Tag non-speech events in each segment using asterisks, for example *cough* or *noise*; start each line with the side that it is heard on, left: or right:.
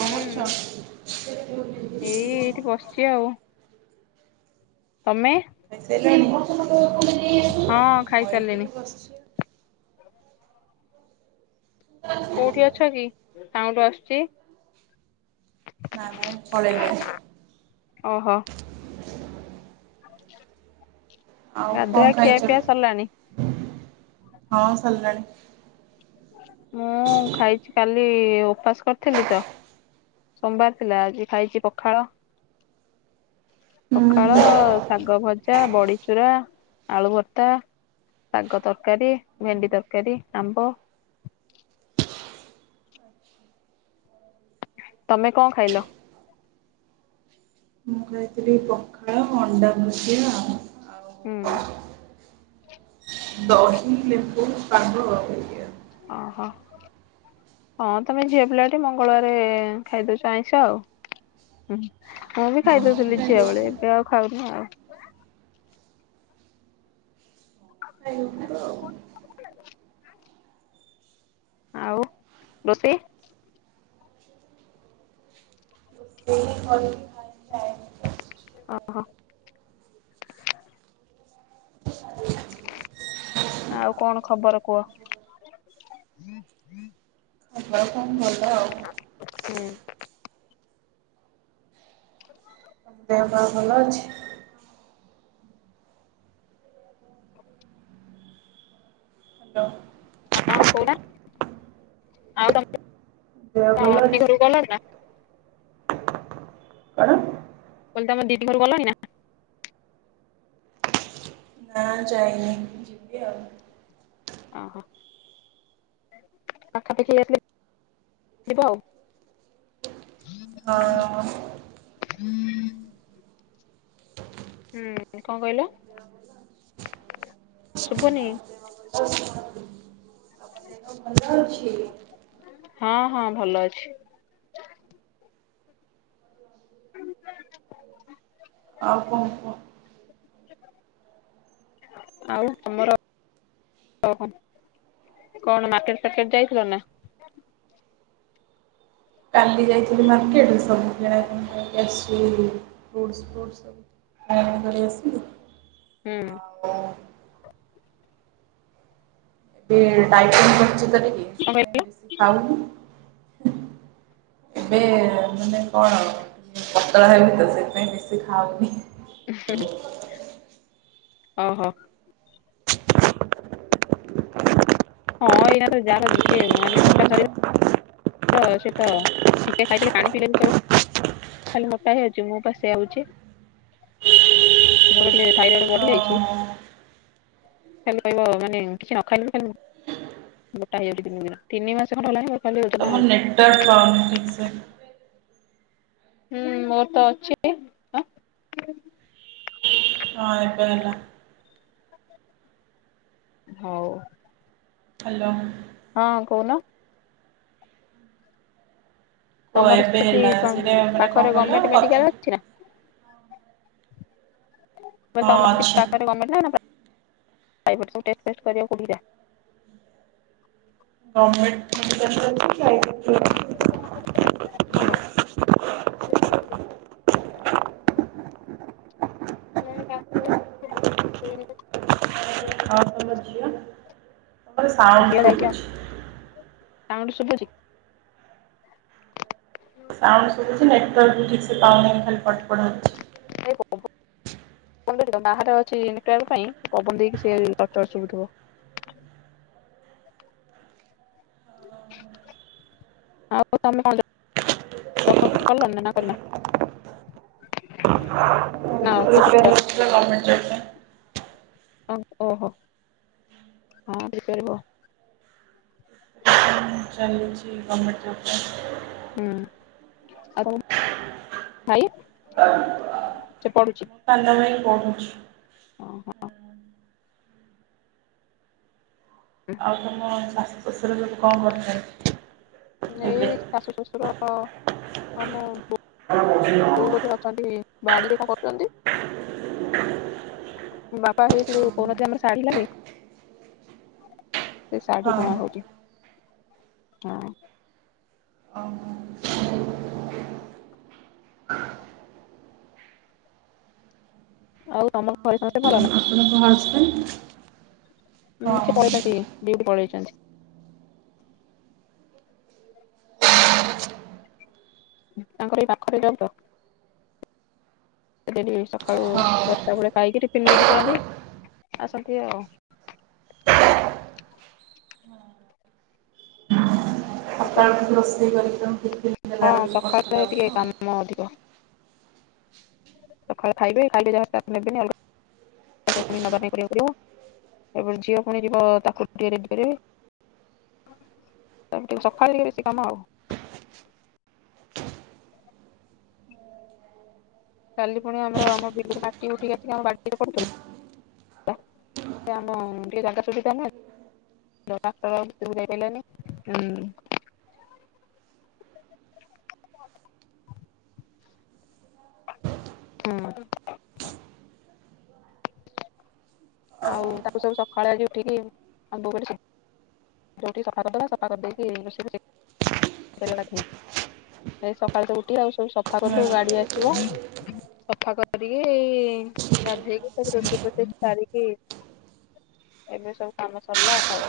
left: ହୁଁ ଏଇ ଏଇଠି ବସିଛି ଆଉ ତମେ?
right: ଖାଇ ସାଇଲଇଁ?
left: ହଁ ଖାଇସାରିଲିଣି।
right: ବସିଛି।
left: କୋଉଠି ଅଛ କି ସାଉଣ୍ଡ ଆସୁ ଚି।
right: ନା ନା ପଳେଇ ନାଇ
left: ଓହୋ *unintelligible*
right: ଆଉ କଣ
left: ଗାଧୁଆ
right: ଖାଇଛ?
left: ଖିଆ ପିଇଆ ସରିଲାଣି?
right: ହଁ ସଲିଲାଣି।
left: ଏ ଉପାସ କରିଥିଲି ତ ସୋମବାର ଥିଲା ଆଜି ଖାଇଚି ପଖାଳ। ପଖାଳ ଶାଗ ଭ ଜା ବଡ଼ି ଚୁରା ଆଳୁ ଭର୍ତ୍ତା ଶାଗ ତରକାରୀ ଭେଣ୍ଡି ତରକାରୀ ଆମ୍ବ। ତମେ କଣ ଖାଇଲ?
right: ମୁଁ ଖାଇଥିଲି ପଖାଳ ଅଣ୍ଡା ଭଜା ଆଉ
left: ହୁଁ।
right: ଦହି ଲେମ୍ବୁ ପାଗ *unintelligible*
left: ଓହୋ ହଁ ତମେ ଝିଅ ପିଲାଟେ ମଙ୍ଗଳବାରେ ଖାଇଦଉଚ ଆଇଁଷ ଆଉ ହୁ ମୁଁ ବି
right: ହଁ
left: ଖାଇଦଉଥିଲି ଝିଅ ବେଳେ
right: ଖାଇଦେଇଛି
left: ଏବେ ଆଉ ଖାଉନି ଆଉ। *unintelligible*
right: ଖାଇବୁ ତ ଆଉ।
left: ଆଉ ରୋଷେଇ
right: *unintelligible*
left: ଓହୋ। ଆଉ କଣ ଖବର କୁହ?
right: ଖବର କଣ ଭଲ ଆଉ। ତମ
left: ହୁଁ। *unintelligible*
right: ଦେହ ପାହ ଭଲ ଅଛି? ହାଲୋ।
left: ହଁ କୋଉଟା? ଆଉ ତମ
right: ଦେହ ଭଲ
left: ହଁ *unintelligible*
right: ଅଛି?
left: ଘରୁ ଗଲଣି ନା?
right: କଣ?
left: ତମେ ତମ ଦିଦି ଘରୁ ଗଲଣି ନା?
right: ନା ଯାଇନି ଯି
left: ଓହୋ *unintelligible* ପାଖାପାଖି *unintelligible* ଯିବ ଆଉ।
right: ହଁ।
left: *inaudible* ହୁଁ କଣ କହିଲ? *inaudible* ଶୁଭୁନି।
right: ଦେହ ଭଲ ଅଛି
left: ହଁ ହଁ ଭଲ ଅଛି
right: ଆ କ କ
left: ଆଉ ତମର କଣ ମାର୍କେଟାର୍କେଟ ଯାଇଥିଲ ନା
right: କାଲି ଯାଇଥିଲି ମାର୍କେଟରେ ସବୁକ ଜଣକି ଆସୁ ରୋପୋଟ୍ ଆସ ଆଉ
left: ହୁଁ
right: *inaudible* *inaudible* କରଛି ସେଥିପାଇ
left: କଣ କହିଲ?
right: ବେଶୀ ଖାଉନି ଏବେ ମାନେ କଣ ପତଳା ହେବି ତ ସେଥିପାଇ ବେଶୀ ଖାଉନି।
left: ହ ଓ ହୋ ହଁ ଏଇଟା ତ ଯାହା ମାନେ ଗୋଟା ଶରୀ ସେ ତ ଟିକେ ଖାଇଥିଲେ ପାଣି ପିଇଲେୁ ଖାଲି ମୋଟା ହେଇଯାଉଛି ମୁ ପା ସେ ହଉଛି ମୋର ଥାଇରଏଡ ବଢିଯାଇଛି।
right: ହଁ
left: ଖେଲ କହିବ ମାନେ କିଛି ନ ଖାଇଲେ ବି ଖାଲି ମୋଟା ହେଇ ଯାଉଚି ଦିନକୁ ଦିନ ତିନି ମାସ ଖଣ୍ଡ ହେଲାଣି ଖାଲି ଓଜନ
right: ତମର ନେଟୱାର୍କ ପାଉନି ଠିକସେ
left: ହୁଁ ମୋର ତ ଅଛିବି *inaudible*
right: ହଁ *inaudible*
left: ହଉ
right: ହ୍ୟାଲୋ
left: ହଁ କହୁନ।
right: କୁହ
left: ତମର
right: ଏବେ
left: ସେଠି
right: ହେଲା ସେଇଟା ମାନେ କଣ
left: ପାଖରେ
right: କହିଲ
left: ଗରମେଣ୍ଟ
right: କଥା
left: ମେଡିକାଲ ଅଛି ନା?
right: ହଁ
left: ତମର
right: ଅଛି।
left: ପାଖରେ ଗମେଣ୍ଟ ନାପ୍ରାଇଭେଟ ଡାଇବେଟିସ ସବୁ ଟେଷ୍ଟ ଫେଷ୍ଟ କରିବାପାଇଁ କଉଠିକି ଯାଅ।
right: ନ *unintelligible* *inaudible*
left: ନା କାର୍ତ୍ତିକ
right: ଆଉ ତମ ଝିଅ? ମୋର ସାଉଣ୍ଡ ସୁଭୁଛି।
left: ତାଙ୍କଠୁ ଶିଖୁଛି।
right: ସାଉଣ୍ଡ ଶୁଭୁଛି ନେଟୱାର୍କ ବି ଠିକସେ ପାଉନ ଖାଲି ପଠପଢା ଅଛି।
left: ନାରେ ଅଛି ପାଇଁ ପବନ ଦେଇକି ସେି ଗଚ ଚୁଥିବ ଆଉ ତମେ କିଛି କରିଲନି ନା କରିନା। ନା
right: ଟ
left: ଖୋଜୁଛ
right: *inaudible*
left: ଓ ଓହୋ ହପିବ *unintelligible*
right: ପାଇଁ ଚାଲିଛି ଗର୍ମେଣ୍ଟ ଜବପାଇଁ।
left: ହୁଁ ଆଉ ଭାଇ ସେ ପଢୁଛି।
right: ସାନଭାଇ ପଢୁଚି।
left: ଓହୋ *inaudible*
right: ଆଉତମ ସା ଓଷାରେ ରେ ଲୋକ କଣ କରିଥାନ୍ତି।
left: ଏଇ ଶାଶୁ ଶ୍ୱଶୁର ଆମ
right: ହଁ ହଁ ହଁ।
left: ବୋଉମଧ୍ୟ ଅଛନ୍ତି ବାଡିରେ କଣ କରୁଛନ୍ତି। ବାପା ହେଇ କହୁନଥିଲି ଆମର ସାଢ଼ି ଲାଗି। ସେ ସାଢ଼ି ଗାଁକୁ ଯିବ। ହଁ ଆଉ ତମର ଘରେ ସମସ୍ତେ ଭଲ ନା?
right: *unintelligible*
left: ଉଁ ସେ ପଳେଇଛନ୍ତି ଡିୟୁଟି ପଳେଇେଇଛନ୍ତି। ତାଙ୍କର ଏଇ ପାଖରେ ଯାଉ ତ ସେି ସକାଳୁ
right: ହଁ
left: ଦଶଟା ବେଳେ ଖାଇକି ଟିଫିନ୍ ନେଇକି ପଳାନ୍ତି ଆସନ୍ତି ଆଉ
right: ସକାଳୁ ଟିକ ରୋଷେଇ କରିଛ କି କି ଦେଲା
left: ହଁ
right: ବେଳକୁ କଷ୍ଟ
left: ସକାଳେ ଟିକେ
right: ଲାଗୁିବ ଆଉ।
left: କାମ ଅଧିକ ସକାଳେ ଖାଇବେି ଖାଇଲି ଯାହା ତାକୁ ନେବେନି ଅ ନବା କରିବାକୁ ପଡିବ ଏପଟ ଝିଅ ପୁଣି ଯିବ ତାକୁ ଟିକେ ରେଡି କରିବି ତାପରେ ଟିକେ ସକାଳେ ବେଶୀ କାମ ଆଉ। କାଲି ପୁଣି ଆମର ଆମିଲ ମାଟି ଉଠିକି ଆ ଆମଡିରେୁ ଆମ ଟିକେ ଜାଗା ସୁବିଧା ନହଁକ୍ ଯାଇାନି ହୁଁ ଆଉ ତାକୁ ସବୁ ସକାଳେ ଆଜି ଉଠିକି ଆମ୍ବ ଯଉଠି ସଫା କରିଦବା ସଫା କରିଦେଇକି ରୋଷେଇକ ସକାଳେ ଉଠି ଆଉ। ସବୁ ସଫା କଲୁ
right: ଆଉ।
left: ଗାଡି ଆସିବ ସଫା କ କରିକି ଏଇ ଗାଧେଇକି ସବୁ ରୋସେଇ ଫୋସେଇ ସରିକି ଏବେି ସବୁ କାମ ସରିଲା ଆଉ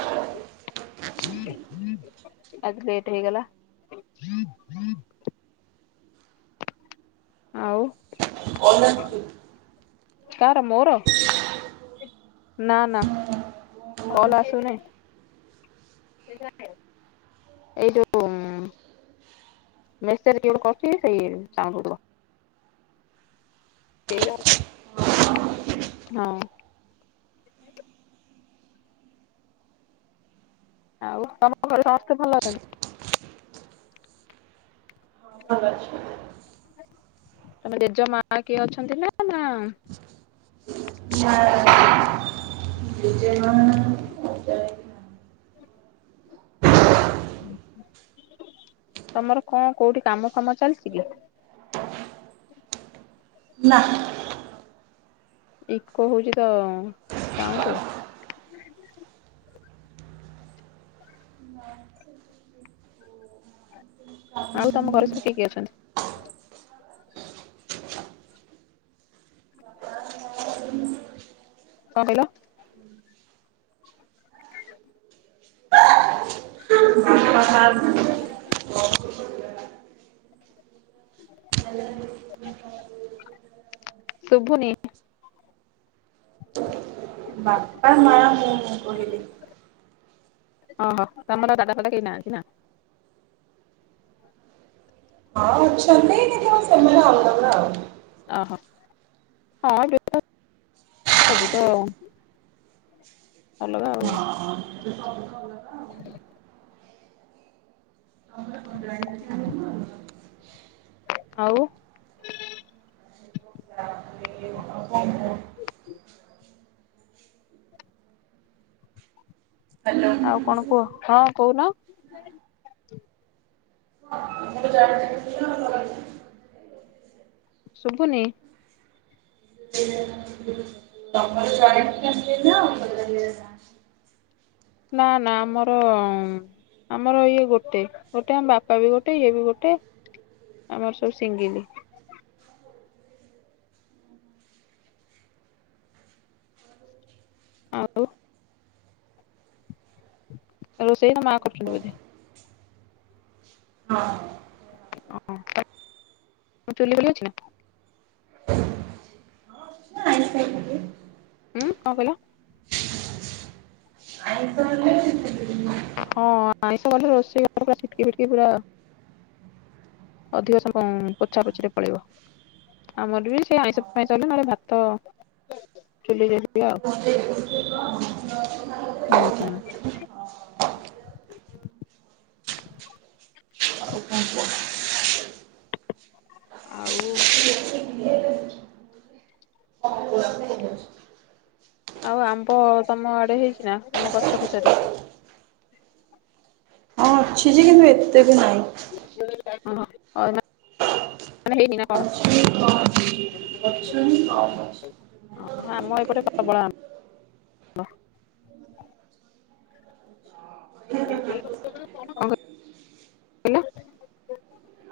left: ଆଜି ଲେଟ ହେଇଗଲା ଆଉ
right: ଓନା
left: କାର ମୋର ନା ନା କଲ ଆସୁନି। ସେଟ ଏଇ ଯୋଉ ମେସେଜ ଗୋଟେ କରୁଛି ସେଇ ସାଙ୍ଗିବ *unintelligible* ହଁ ଆଉ ତମ ଘରେ ସମସ୍ତେ ଭଲ ଅଛନ୍ତି।
right: ଭଲ ଅଛନ୍ତି।
left: ତମ ଜେଜେ ମା କିଏ ଅଛନ୍ତି ନା ନା
right: *unintelligible* ଜେଜେମା ନା।
left: ତମର କଣ କୋଉଠି କାମ ଫାମ ଚାଲିଚି କି?
right: ନା
left: ଇକୋ ହଉଛି ତ ସାଉଣ୍ଡ ଆଉ ତମ ଘରେ ସବୁ କିଏ କିଏ ଅଛନ୍ତି? କଣ କହିଲ?
right: *unintelligible*
left: *unintelligible* ଶୁଭୁନି
right: ବା ପା
left: *unintelligible* ଓହୋ ତମର ଦାଦା ଫାଦା କେହି ନାହାନ୍ତି ନା
right: ହଁ ଅଛନ୍ତିଛନ୍ତିଖିବ ସେମାନେ ଆଉଦବ ନା ଆଉ।
left: ଅହୋ ହଁ *unintelligible* ସବୁ ତ ଅଲଗା ଆଉ।
right: ହ୍ୟାଲୋ। ତମର ଜଏଣ୍ଟ ଫ୍ୟାମିଲି ନା?
left: ଆଉ ଆଉ କଣ କୁହ ହଁ କହୁନ
right: *unintelligible*
left: ଶୁଭୁନି
right: *unintelligible*
left: ନା ନା ଆମର ଆମର ଇଏ ଗୋଟେ ଗୋଟେ ଆମ ବାପା ବି ଗୋଟେ ଇଏ ବି ଗୋଟେ ଆମର ସବୁ ସିଙ୍ଗିଲ। ଆଉ ରୋଷେଇ ତ ମା କରୁଛନ୍ତି ବୋଧେ *unintelligible*
right: ହଁ।
left: ହୁଁ କଣ କହିଲ?
right: ଆଇ ତ ହେଲେ ଆଉ
left: ହଁ ଆଇଁଷ କଲେ ରୋଷେଇ ଘର ପୁରା ଛିଟକି ଫିଟକି ପୁରା ଅଧିକ ସମ ପୋଛା ପୋଛିରେ ପଳେଇବ ଆମର ବି ସେ ଆଇଁଷ ପାଇଁସ ହେଲେ ନହେଲେ ଭାତ ଚୁଲିରେ
right: *inaudible*
left: ହୁଁ ହୁଁ *inaudible*
right: ଆଉ କଣ କୁହ?
left: ଆଉ ଆଉ ଆମ୍ବ ତମ ଆଡେ ହେଇଛି ନା ତମ ଗଛ ପଛରେ?
right: ହଁ ଅଛି ଯେ କିନ୍ତୁ ଏତେ ବି ନାହିଁ।
left: ଅହ ନା ମାନେ ହେଇନି ନା କଣ?
right: ଅଛି କମ୍ ଅଛି ଗଛ ବି କମ୍ ଅଛି।
left: ହଁ ଆମ ଏପଟେ ପ୍ରବଳ ଆମ୍ୱ ଆମ୍ୱ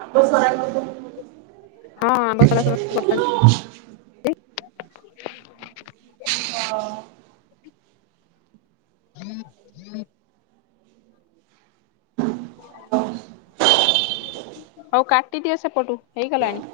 right: ଆମ୍ବ ସରା କରିଦେବୁ।
left: *inaudible* ଆଉ କାଟିଦିଅ ସେପଟୁ ହେଇଗଲାଣି।